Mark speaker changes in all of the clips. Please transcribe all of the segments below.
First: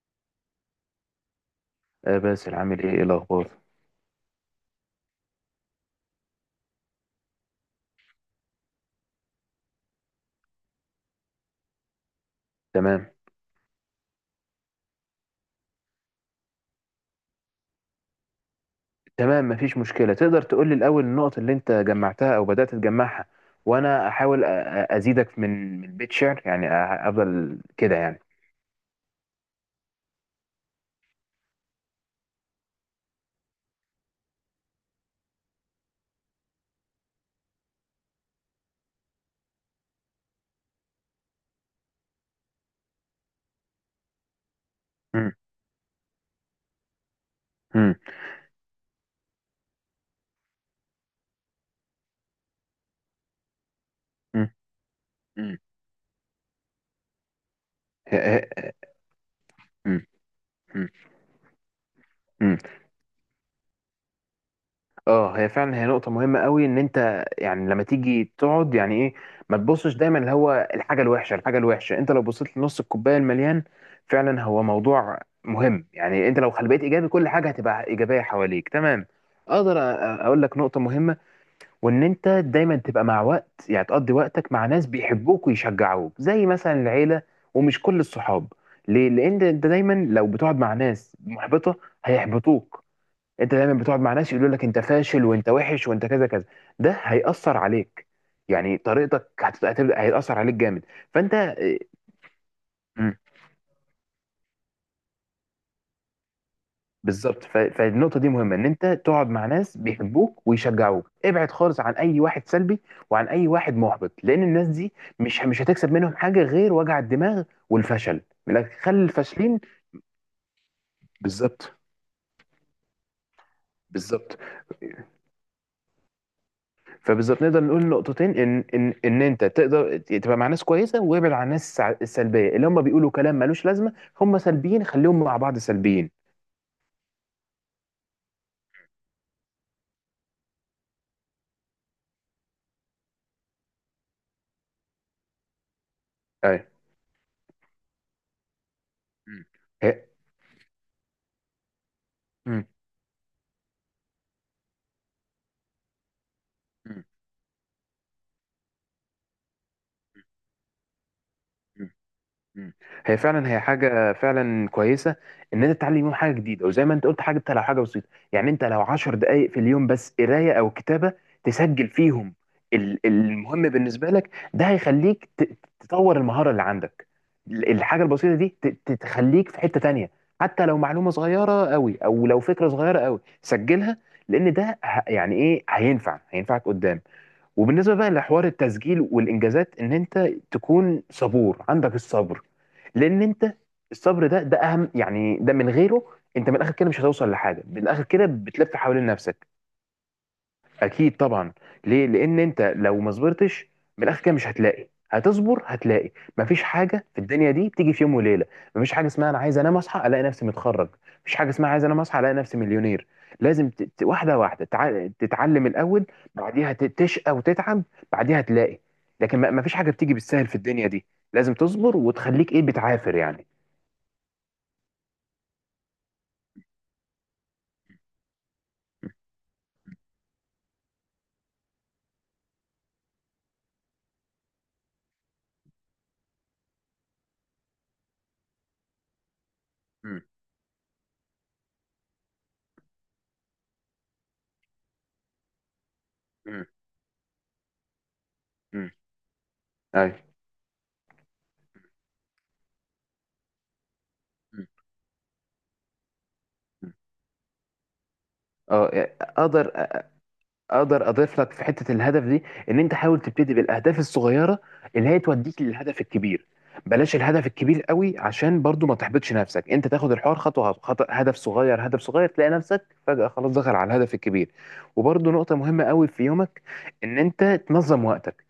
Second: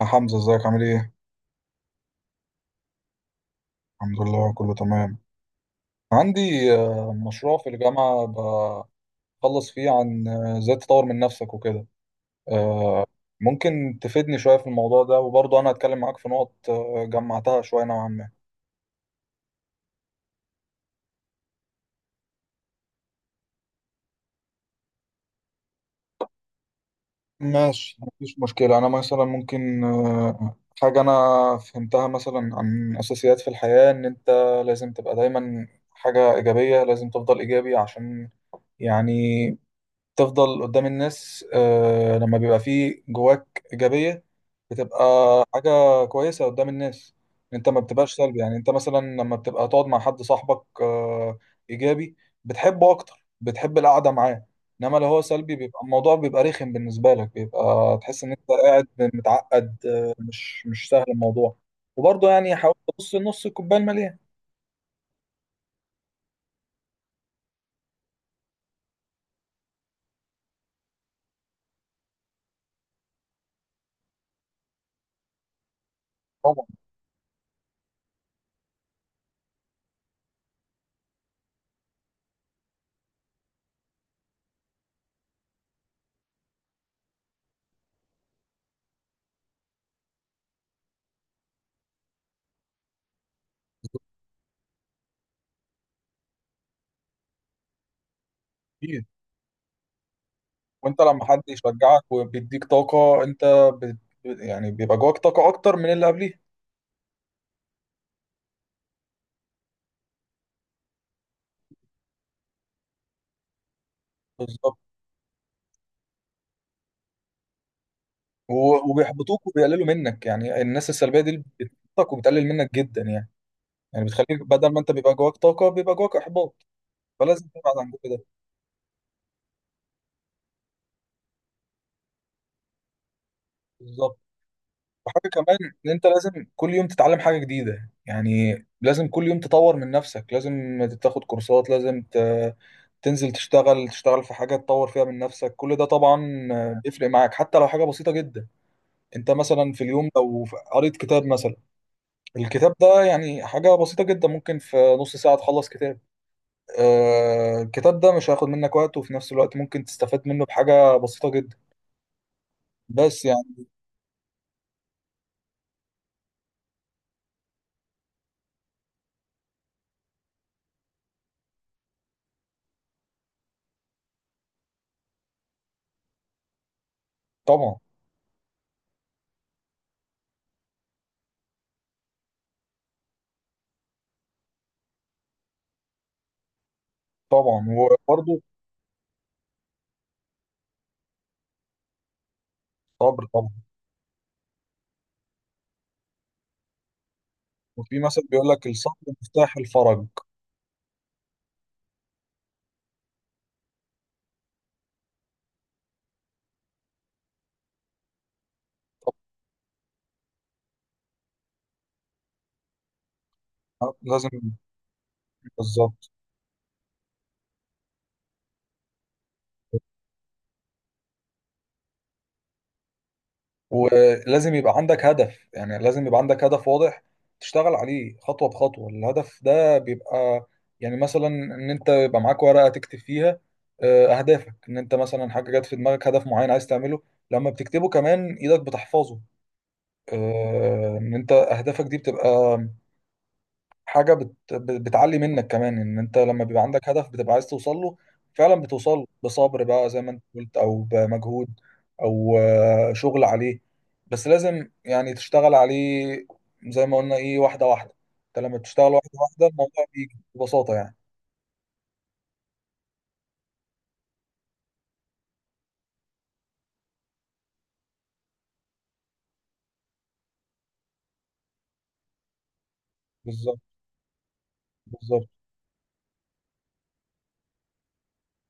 Speaker 1: يا حمزة، ازيك؟ عامل ايه؟
Speaker 2: آه باسل، عامل ايه؟ ايه الاخبار؟
Speaker 1: الحمد لله، كله تمام. عندي مشروع في الجامعة بخلص فيه عن ازاي تطور من نفسك وكده. آه،
Speaker 2: تمام.
Speaker 1: ممكن تفيدني شوية في الموضوع ده؟ وبرضه انا هتكلم معاك في نقط جمعتها شوية نوعا ما.
Speaker 2: تمام، مفيش مشكله. تقدر تقول لي الاول النقط اللي انت جمعتها او بدات تجمعها، وانا احاول ازيدك من بيت شعر يعني افضل كده
Speaker 1: ماشي،
Speaker 2: يعني.
Speaker 1: مفيش مشكلة. أنا مثلا ممكن حاجة أنا فهمتها مثلا عن أساسيات في الحياة، إن أنت لازم تبقى دايما حاجة إيجابية، لازم تفضل إيجابي عشان يعني تفضل قدام الناس. لما بيبقى فيه جواك إيجابية، بتبقى
Speaker 2: مم.
Speaker 1: حاجة كويسة قدام الناس. انت ما
Speaker 2: مم.
Speaker 1: بتبقاش سلبي، يعني انت مثلا لما بتبقى تقعد مع حد صاحبك إيجابي، بتحبه أكتر، بتحب القعدة معاه.
Speaker 2: مم.
Speaker 1: انما لو هو سلبي،
Speaker 2: مم.
Speaker 1: بيبقى الموضوع بيبقى رخم بالنسبة لك، بيبقى تحس ان
Speaker 2: ه-
Speaker 1: انت
Speaker 2: ه-
Speaker 1: قاعد متعقد،
Speaker 2: مم.
Speaker 1: مش
Speaker 2: مم.
Speaker 1: مش سهل الموضوع. وبرضه يعني
Speaker 2: مم.
Speaker 1: حاول تبص نص الكوباية المليان.
Speaker 2: اه، هي فعلا نقطة مهمة قوي. ان انت يعني لما تيجي تقعد يعني ايه، ما تبصش دايما اللي هو الحاجة الوحشة الحاجة الوحشة. انت لو بصيت لنص الكوباية المليان، فعلا هو موضوع مهم. يعني انت لو
Speaker 1: طبعا.
Speaker 2: خليت ايجابي كل حاجة هتبقى ايجابية حواليك. تمام. اقدر اقول لك نقطة مهمة، وان انت دايما تبقى مع وقت يعني تقضي وقتك مع ناس بيحبوك ويشجعوك زي مثلا العيلة، ومش كل الصحاب. ليه؟ لان انت دايما لو بتقعد مع ناس محبطة هيحبطوك. انت دايما بتقعد مع ناس يقولوا لك انت فاشل وانت وحش وانت كذا كذا، ده هيأثر عليك. يعني
Speaker 1: كتير.
Speaker 2: طريقتك هتبدأ هيأثر عليك جامد.
Speaker 1: وانت لما
Speaker 2: فانت
Speaker 1: حد يشجعك وبيديك
Speaker 2: مم،
Speaker 1: طاقة، انت بت... يعني بيبقى جواك طاقة اكتر من اللي قبليه.
Speaker 2: بالظبط. فالنقطة دي مهمة ان انت تقعد مع ناس بيحبوك ويشجعوك. ابعد خالص عن اي واحد سلبي، وعن اي واحد محبط. لان الناس
Speaker 1: بالظبط.
Speaker 2: دي مش هتكسب منهم حاجة غير وجع الدماغ والفشل. من الآخر، خلي
Speaker 1: وبيحبطوك
Speaker 2: الفاشلين.
Speaker 1: وبيقللوا منك. يعني الناس السلبية دي
Speaker 2: بالظبط.
Speaker 1: بتحبطك وبتقلل منك جدا يعني. يعني
Speaker 2: بالظبط.
Speaker 1: بتخليك بدل ما انت بيبقى جواك طاقة، بيبقى جواك احباط.
Speaker 2: فبالظبط
Speaker 1: فلازم
Speaker 2: نقدر
Speaker 1: تبعد
Speaker 2: نقول
Speaker 1: عن كل ده.
Speaker 2: نقطتين، ان انت تقدر تبقى مع ناس كويسه وابعد عن الناس السلبيه اللي هم بيقولوا كلام ملوش لازمه.
Speaker 1: بالظبط.
Speaker 2: هم سلبيين خليهم
Speaker 1: وحاجة
Speaker 2: مع بعض
Speaker 1: كمان، ان انت
Speaker 2: سلبيين.
Speaker 1: لازم كل يوم تتعلم حاجة جديدة يعني، لازم كل يوم تطور من نفسك، لازم تاخد كورسات، تنزل تشتغل، تشتغل في حاجة تطور فيها من نفسك. كل ده طبعا
Speaker 2: ايوه.
Speaker 1: بيفرق معاك، حتى لو حاجة بسيطة جدا. انت
Speaker 2: مم.
Speaker 1: مثلا في
Speaker 2: هي-
Speaker 1: اليوم لو قريت كتاب مثلا،
Speaker 2: مم.
Speaker 1: الكتاب ده يعني حاجة بسيطة جدا، ممكن في نص ساعة تخلص كتاب. آه، الكتاب ده مش هياخد منك وقت، وفي نفس الوقت ممكن تستفاد منه بحاجة بسيطة جدا.
Speaker 2: مم. مم. هي
Speaker 1: بس
Speaker 2: فعلا هي
Speaker 1: يعني.
Speaker 2: حاجة فعلا كويسة. إن أنت تتعلم يوم حاجة جديدة، وزي ما أنت قلت، حاجة أنت لو حاجة بسيطة. يعني أنت لو عشر دقايق في اليوم بس قراية أو كتابة تسجل فيهم، المهم بالنسبة لك، ده هيخليك تطور المهارة اللي عندك.
Speaker 1: طبعا.
Speaker 2: الحاجة البسيطة دي تخليك في حتة تانية. حتى لو معلومة صغيرة قوي أو لو فكرة صغيرة قوي سجلها، لأن ده يعني إيه هينفع هينفعك قدام.
Speaker 1: طبعا.
Speaker 2: وبالنسبه بقى
Speaker 1: وبرضه.
Speaker 2: لحوار التسجيل والانجازات، ان انت تكون صبور عندك الصبر. لان
Speaker 1: صبر طبعا.
Speaker 2: انت الصبر ده اهم، يعني ده من غيره انت من الاخر كده مش هتوصل لحاجه، من
Speaker 1: وفي
Speaker 2: الاخر
Speaker 1: مثل
Speaker 2: كده
Speaker 1: بيقول لك:
Speaker 2: بتلف
Speaker 1: الصبر
Speaker 2: حوالين نفسك.
Speaker 1: مفتاح الفرج.
Speaker 2: اكيد طبعا. ليه؟ لان انت لو ما صبرتش، من الاخر كده مش هتلاقي، هتصبر هتلاقي. مفيش حاجه في الدنيا دي بتيجي في يوم وليله. مفيش حاجه اسمها انا عايز انام اصحى الاقي نفسي متخرج. مفيش حاجه اسمها عايز انام اصحى الاقي نفسي مليونير. لازم
Speaker 1: طبعا لازم.
Speaker 2: واحده واحده تتعلم الاول.
Speaker 1: بالظبط.
Speaker 2: بعديها تشقى وتتعب، بعديها تلاقي. لكن مفيش حاجه بتيجي بالسهل في الدنيا دي. لازم تصبر وتخليك ايه بتعافر يعني.
Speaker 1: ولازم يبقى عندك هدف، يعني لازم يبقى عندك هدف واضح تشتغل عليه خطوة بخطوة. الهدف ده بيبقى يعني مثلا ان انت يبقى معاك ورقة تكتب فيها اهدافك. ان انت مثلا حاجة جت في دماغك، هدف معين عايز تعمله، لما بتكتبه كمان ايدك بتحفظه.
Speaker 2: امم.
Speaker 1: ان انت اهدافك دي بتبقى حاجه بتعلي منك كمان. ان انت لما بيبقى
Speaker 2: امم.
Speaker 1: عندك هدف، بتبقى عايز توصل له، فعلا بتوصل
Speaker 2: امم.
Speaker 1: له، بصبر بقى زي ما
Speaker 2: ايوه.
Speaker 1: انت قلت، او بمجهود، او شغل عليه، بس
Speaker 2: مم.
Speaker 1: لازم يعني تشتغل عليه. زي
Speaker 2: مم.
Speaker 1: ما قلنا ايه، واحده واحده. انت لما
Speaker 2: اه
Speaker 1: بتشتغل واحده
Speaker 2: يعني
Speaker 1: واحده،
Speaker 2: اقدر
Speaker 1: الموضوع بيجي ببساطه يعني.
Speaker 2: اقدر اضيف لك في حته الهدف دي، ان انت حاول تبتدي بالاهداف الصغيره اللي هي توديك للهدف الكبير. بلاش الهدف الكبير قوي، عشان برضو ما تحبطش نفسك. انت تاخد الحوار خطوه خطوه، هدف صغير هدف صغير، تلاقي نفسك فجاه خلاص
Speaker 1: بالظبط.
Speaker 2: دخل على الهدف الكبير.
Speaker 1: بالظبط.
Speaker 2: وبرضو نقطه مهمه قوي في يومك، ان انت تنظم وقتك.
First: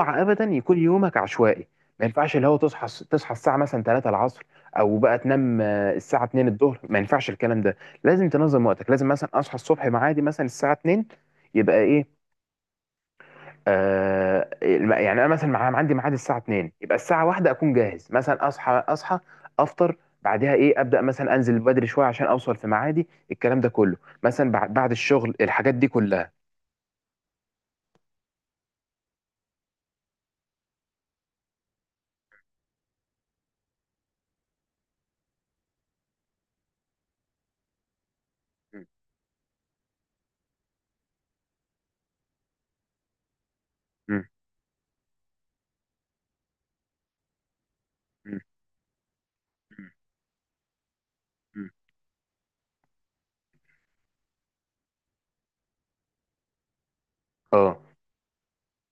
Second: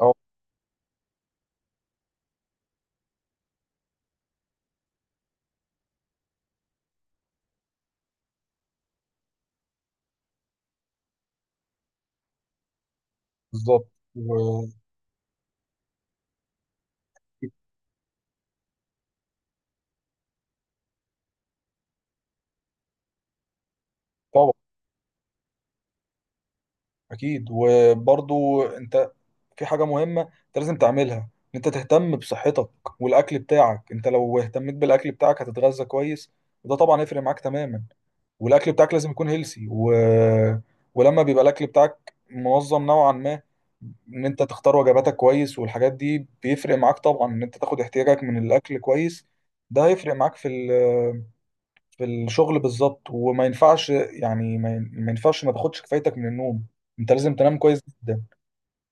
Speaker 1: اه
Speaker 2: ابدا يكون يومك عشوائي. ما ينفعش اللي هو تصحى الساعه مثلا 3 العصر، او بقى تنام الساعه 2 الظهر. ما ينفعش الكلام ده. لازم تنظم وقتك. لازم مثلا اصحى الصبح، معادي مثلا الساعه 2، يبقى ايه،
Speaker 1: بالظبط. و-
Speaker 2: يعني انا مثلا عندي ميعاد الساعه 2، يبقى الساعه 1 اكون جاهز. مثلا اصحى افطر، بعدها ايه، ابدا مثلا انزل بدري شويه عشان اوصل في ميعادي، الكلام ده كله مثلا
Speaker 1: طبعا.
Speaker 2: بعد الشغل الحاجات دي كلها.
Speaker 1: اكيد. وبرضو انت في حاجة مهمة انت لازم تعملها، ان انت تهتم بصحتك والاكل بتاعك. انت لو اهتميت بالاكل بتاعك هتتغذى كويس، وده طبعا يفرق معاك تماما. والاكل
Speaker 2: م-
Speaker 1: بتاعك لازم يكون هيلسي و... ولما بيبقى الاكل بتاعك منظم نوعا ما، ان
Speaker 2: م-
Speaker 1: انت تختار وجباتك كويس والحاجات دي، بيفرق معاك طبعا. ان انت تاخد احتياجك من
Speaker 2: م-
Speaker 1: الاكل كويس، ده
Speaker 2: م-
Speaker 1: هيفرق معاك في ال...
Speaker 2: م.
Speaker 1: في الشغل بالظبط. وما ينفعش يعني، ما ينفعش ما تاخدش كفايتك من النوم. انت لازم تنام
Speaker 2: اه،
Speaker 1: كويس جدا،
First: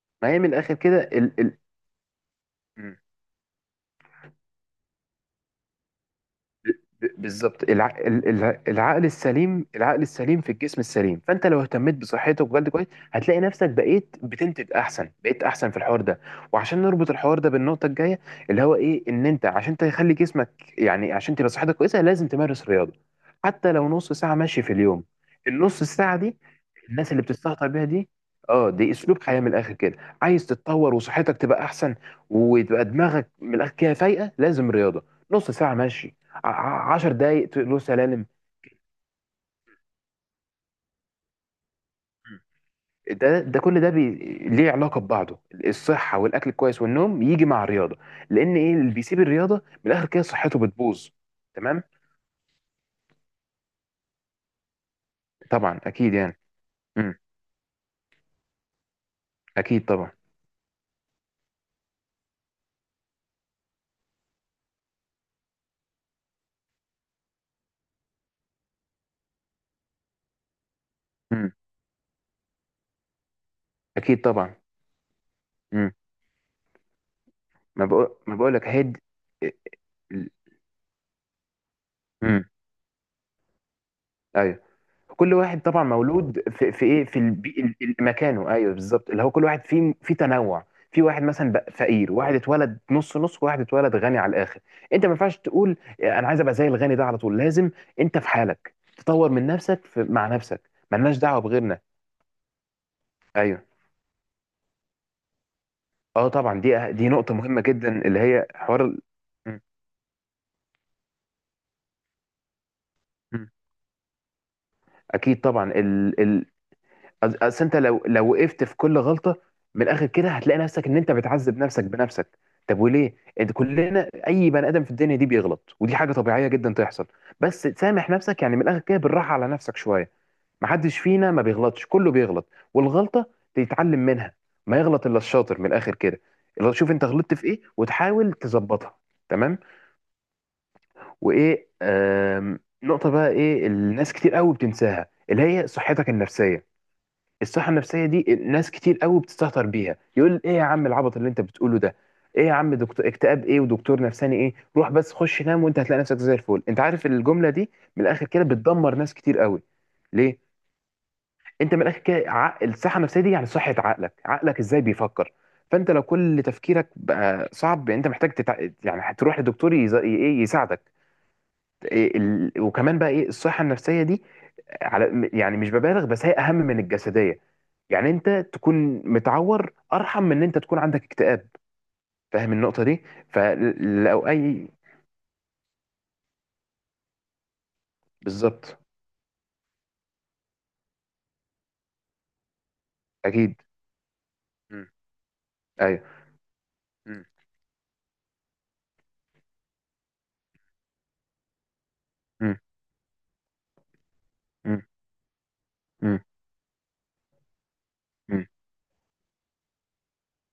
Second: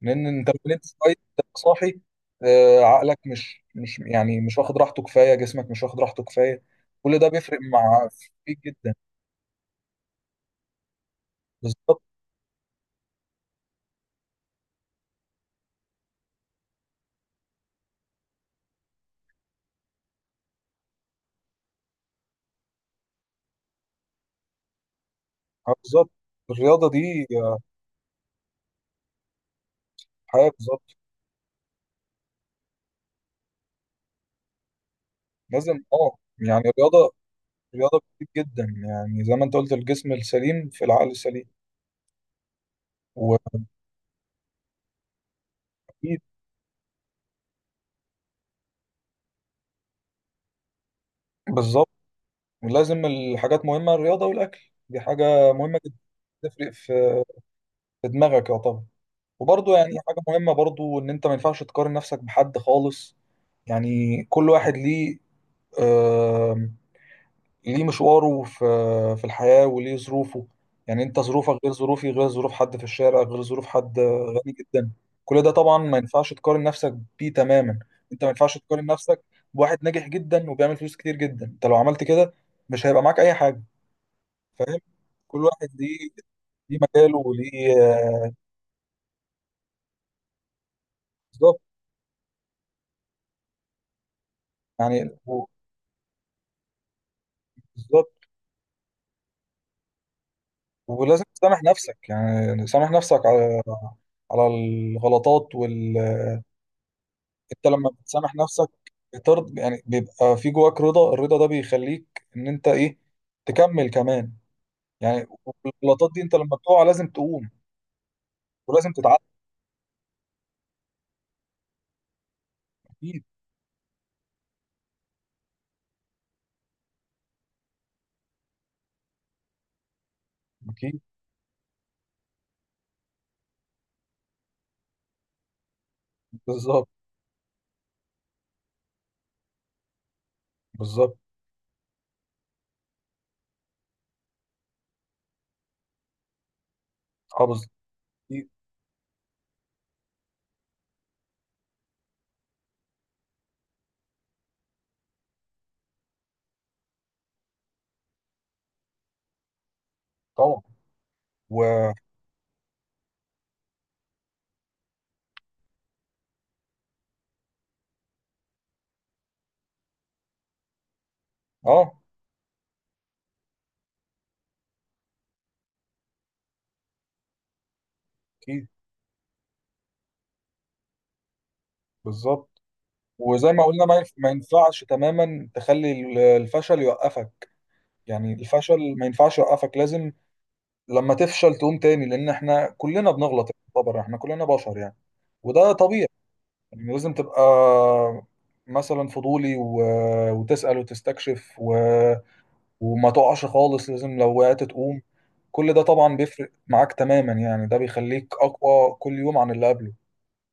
Speaker 1: لان
Speaker 2: ما هي
Speaker 1: انت
Speaker 2: من
Speaker 1: لو
Speaker 2: الاخر
Speaker 1: نمت
Speaker 2: كده
Speaker 1: شويه تبقى
Speaker 2: ال
Speaker 1: صاحي.
Speaker 2: ال
Speaker 1: عقلك مش يعني مش واخد راحته كفايه، جسمك مش واخد راحته كفايه. كل ده بيفرق
Speaker 2: بالظبط،
Speaker 1: مع فيك جدا.
Speaker 2: العقل السليم في الجسم السليم. فانت لو اهتميت
Speaker 1: بالظبط.
Speaker 2: بصحتك وجلد كويس، هتلاقي نفسك بقيت بتنتج احسن، بقيت احسن في الحوار ده. وعشان نربط الحوار ده بالنقطه الجايه، اللي هو ايه، ان انت عشان تخلي جسمك يعني عشان تبقى صحتك كويسه، لازم تمارس رياضه. حتى لو نص ساعه مشي في اليوم، النص
Speaker 1: بالظبط.
Speaker 2: ساعه دي
Speaker 1: الرياضه
Speaker 2: الناس اللي
Speaker 1: دي
Speaker 2: بتستهتر بيها دي، اه دي اسلوب حياه. من الاخر كده، عايز
Speaker 1: حياه.
Speaker 2: تتطور
Speaker 1: بالظبط.
Speaker 2: وصحتك تبقى احسن وتبقى دماغك من الاخر كده فايقه، لازم رياضه نص ساعه
Speaker 1: لازم،
Speaker 2: مشي،
Speaker 1: اه يعني
Speaker 2: عشر
Speaker 1: الرياضه،
Speaker 2: دقايق له
Speaker 1: رياضه
Speaker 2: سلالم.
Speaker 1: كتير جدا يعني. زي ما انت قلت، الجسم السليم في العقل السليم.
Speaker 2: مم. ده
Speaker 1: واكيد.
Speaker 2: كل ده ليه علاقه ببعضه. الصحه والاكل الكويس والنوم يجي مع الرياضه، لان ايه اللي بيسيب الرياضه من الاخر كده صحته بتبوظ. تمام.
Speaker 1: بالظبط. ولازم الحاجات مهمه، الرياضه والاكل، دي حاجه مهمه
Speaker 2: طبعا
Speaker 1: جدا.
Speaker 2: اكيد يعني.
Speaker 1: تفرق
Speaker 2: امم.
Speaker 1: في في دماغك، يا طبعا. وبرضه
Speaker 2: اكيد
Speaker 1: يعني
Speaker 2: طبعا.
Speaker 1: حاجه مهمه برضه، ان انت ما ينفعش تقارن نفسك بحد خالص. يعني كل واحد ليه آم، ليه مشواره في في الحياة وليه ظروفه. يعني انت
Speaker 2: امم.
Speaker 1: ظروفك غير ظروفي، غير ظروف حد في الشارع، غير ظروف حد
Speaker 2: اكيد
Speaker 1: غني
Speaker 2: طبعا.
Speaker 1: جدا. كل ده طبعا
Speaker 2: امم.
Speaker 1: ما ينفعش تقارن نفسك بيه تماما.
Speaker 2: ما بقول
Speaker 1: انت ما
Speaker 2: ما بقول
Speaker 1: ينفعش
Speaker 2: لك
Speaker 1: تقارن نفسك بواحد ناجح جدا وبيعمل فلوس كتير جدا. انت لو عملت كده
Speaker 2: امم.
Speaker 1: مش هيبقى معاك اي حاجة.
Speaker 2: ايوه.
Speaker 1: فاهم.
Speaker 2: كل
Speaker 1: كل
Speaker 2: واحد
Speaker 1: واحد
Speaker 2: طبعا
Speaker 1: ليه
Speaker 2: مولود في,
Speaker 1: ليه
Speaker 2: في ايه،
Speaker 1: مجاله
Speaker 2: في
Speaker 1: وليه آه،
Speaker 2: مكانه. ايوه بالظبط، اللي هو كل واحد فيه في تنوع. في واحد مثلا
Speaker 1: بالظبط
Speaker 2: بقى فقير، واحد اتولد نص نص، واحد اتولد غني على الاخر. انت ما
Speaker 1: يعني.
Speaker 2: ينفعش تقول انا عايز ابقى زي الغني ده على طول، لازم
Speaker 1: بالظبط.
Speaker 2: انت في حالك تطور من نفسك مع نفسك، ملناش
Speaker 1: ولازم
Speaker 2: دعوه
Speaker 1: تسامح
Speaker 2: بغيرنا.
Speaker 1: نفسك، يعني سامح نفسك على
Speaker 2: ايوه.
Speaker 1: على الغلطات وال...
Speaker 2: اه طبعا، دي دي نقطه مهمه
Speaker 1: انت
Speaker 2: جدا
Speaker 1: لما
Speaker 2: اللي
Speaker 1: بتسامح
Speaker 2: هي
Speaker 1: نفسك،
Speaker 2: حوار
Speaker 1: بترض
Speaker 2: م-
Speaker 1: يعني، بيبقى في جواك رضا. الرضا ده بيخليك ان انت ايه،
Speaker 2: م.
Speaker 1: تكمل كمان يعني.
Speaker 2: اكيد طبعا
Speaker 1: الغلطات دي، انت لما بتقع لازم تقوم،
Speaker 2: اصل انت لو وقفت في
Speaker 1: ولازم
Speaker 2: كل
Speaker 1: تتعلم.
Speaker 2: غلطه من الاخر كده هتلاقي نفسك ان انت بتعذب نفسك بنفسك. طب وليه
Speaker 1: اكيد.
Speaker 2: انت، كلنا اي بني ادم في الدنيا دي بيغلط، ودي حاجه طبيعيه جدا تحصل. بس سامح نفسك يعني من الاخر كده بالراحه على نفسك شويه. محدش
Speaker 1: اكيد.
Speaker 2: فينا ما بيغلطش، كله بيغلط. والغلطه تتعلم منها. ما يغلط الا الشاطر من الاخر كده. لو
Speaker 1: بالظبط.
Speaker 2: شوف انت غلطت في ايه وتحاول تظبطها. تمام.
Speaker 1: بالظبط.
Speaker 2: وايه، نقطه بقى ايه الناس كتير قوي بتنساها اللي هي صحتك النفسيه.
Speaker 1: اه
Speaker 2: الصحة
Speaker 1: بالظبط.
Speaker 2: النفسية دي
Speaker 1: اكيد
Speaker 2: ناس كتير قوي بتستهتر بيها، يقول ايه يا عم، العبط اللي انت بتقوله ده، ايه يا عم، دكتور اكتئاب ايه ودكتور نفساني ايه، روح بس خش نام وانت هتلاقي نفسك زي الفل. انت عارف الجملة دي من الاخر كده بتدمر ناس كتير قوي. ليه؟
Speaker 1: طبعا.
Speaker 2: انت من
Speaker 1: و
Speaker 2: الاخر كده الصحة النفسية دي يعني صحة عقلك، عقلك ازاي بيفكر. فانت لو كل تفكيرك بقى صعب يعني انت محتاج يعني هتروح لدكتور ايه يساعدك.
Speaker 1: اه،
Speaker 2: إيه وكمان بقى ايه الصحة النفسية دي، على يعني مش ببالغ، بس هي اهم من الجسديه. يعني انت
Speaker 1: اكيد.
Speaker 2: تكون متعور ارحم من ان انت تكون عندك اكتئاب. فاهم
Speaker 1: بالظبط.
Speaker 2: النقطه دي.
Speaker 1: وزي ما قلنا،
Speaker 2: فلو
Speaker 1: ما
Speaker 2: اي.
Speaker 1: ينفعش تماما تخلي الفشل يوقفك. يعني
Speaker 2: بالظبط.
Speaker 1: الفشل ما ينفعش يوقفك. لازم لما تفشل تقوم تاني، لان احنا كلنا بنغلط
Speaker 2: اكيد.
Speaker 1: طبعا، احنا كلنا بشر
Speaker 2: مم.
Speaker 1: يعني. وده
Speaker 2: ايوه.
Speaker 1: طبيعي يعني. لازم
Speaker 2: مم.
Speaker 1: تبقى مثلا فضولي و... وتسأل وتستكشف و...
Speaker 2: مم.
Speaker 1: وما تقعش خالص، لازم لو وقعت تقوم. كل ده طبعا
Speaker 2: مم.
Speaker 1: بيفرق معاك تماما يعني. ده بيخليك
Speaker 2: مم.
Speaker 1: اقوى كل يوم عن اللي قبله.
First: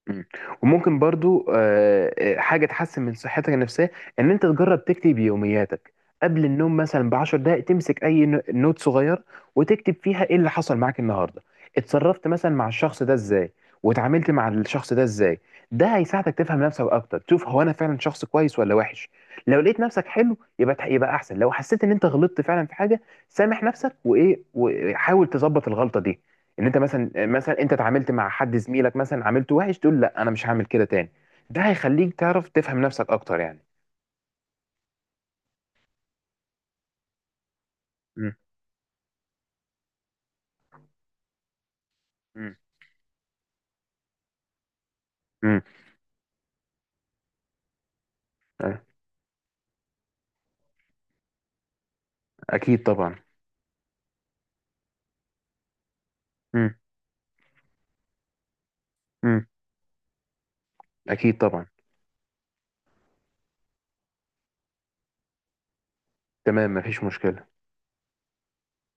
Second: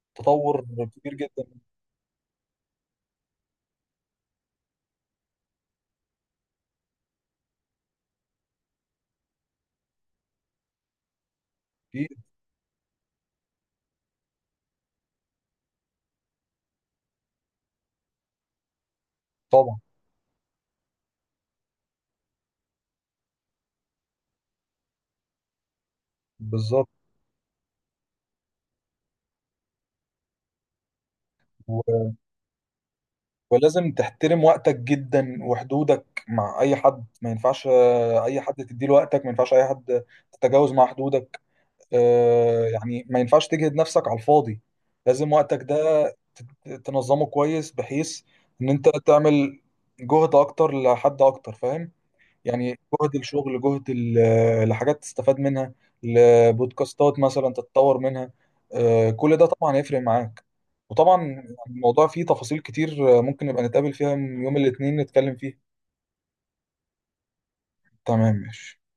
Speaker 2: مم.
Speaker 1: تطور
Speaker 2: وممكن
Speaker 1: كبير جدا
Speaker 2: برضو حاجة تحسن من صحتك النفسية، إن أنت تجرب تكتب يومياتك قبل النوم مثلا بعشر دقايق، تمسك أي نوت صغير وتكتب فيها إيه اللي حصل معاك النهاردة،
Speaker 1: فيه
Speaker 2: اتصرفت مثلا مع الشخص ده إزاي، وتعاملت مع الشخص ده إزاي. ده هيساعدك تفهم نفسك أكتر، تشوف هو أنا فعلا شخص كويس ولا وحش. لو
Speaker 1: طبعا.
Speaker 2: لقيت نفسك حلو، يبقى يبقى أحسن. لو حسيت إن أنت غلطت فعلا في حاجة، سامح نفسك وإيه وحاول تظبط الغلطة دي. ان انت
Speaker 1: بالظبط.
Speaker 2: مثلا انت اتعاملت مع حد زميلك، مثلا عاملته وحش، تقول لا انا مش هعمل كده تاني. ده
Speaker 1: و...
Speaker 2: هيخليك تعرف تفهم نفسك اكتر يعني.
Speaker 1: ولازم تحترم وقتك جدا، وحدودك مع اي حد. ما ينفعش
Speaker 2: مم.
Speaker 1: اي حد تديله وقتك، ما ينفعش اي حد تتجاوز مع حدودك.
Speaker 2: مم.
Speaker 1: يعني ما ينفعش تجهد نفسك على الفاضي. لازم
Speaker 2: مم.
Speaker 1: وقتك ده تنظمه كويس، بحيث ان انت تعمل جهد اكتر لحد اكتر، فاهم يعني.
Speaker 2: اكيد
Speaker 1: جهد
Speaker 2: طبعا.
Speaker 1: الشغل، جهد لحاجات تستفاد منها،
Speaker 2: مم.
Speaker 1: لبودكاستات مثلا تتطور منها. كل ده
Speaker 2: مم.
Speaker 1: طبعا هيفرق معاك.
Speaker 2: اكيد
Speaker 1: وطبعا
Speaker 2: طبعا.
Speaker 1: الموضوع فيه تفاصيل كتير. ممكن نبقى نتقابل فيها يوم الاثنين نتكلم فيه.
Speaker 2: تمام مفيش مشكلة.
Speaker 1: تمام ماشي.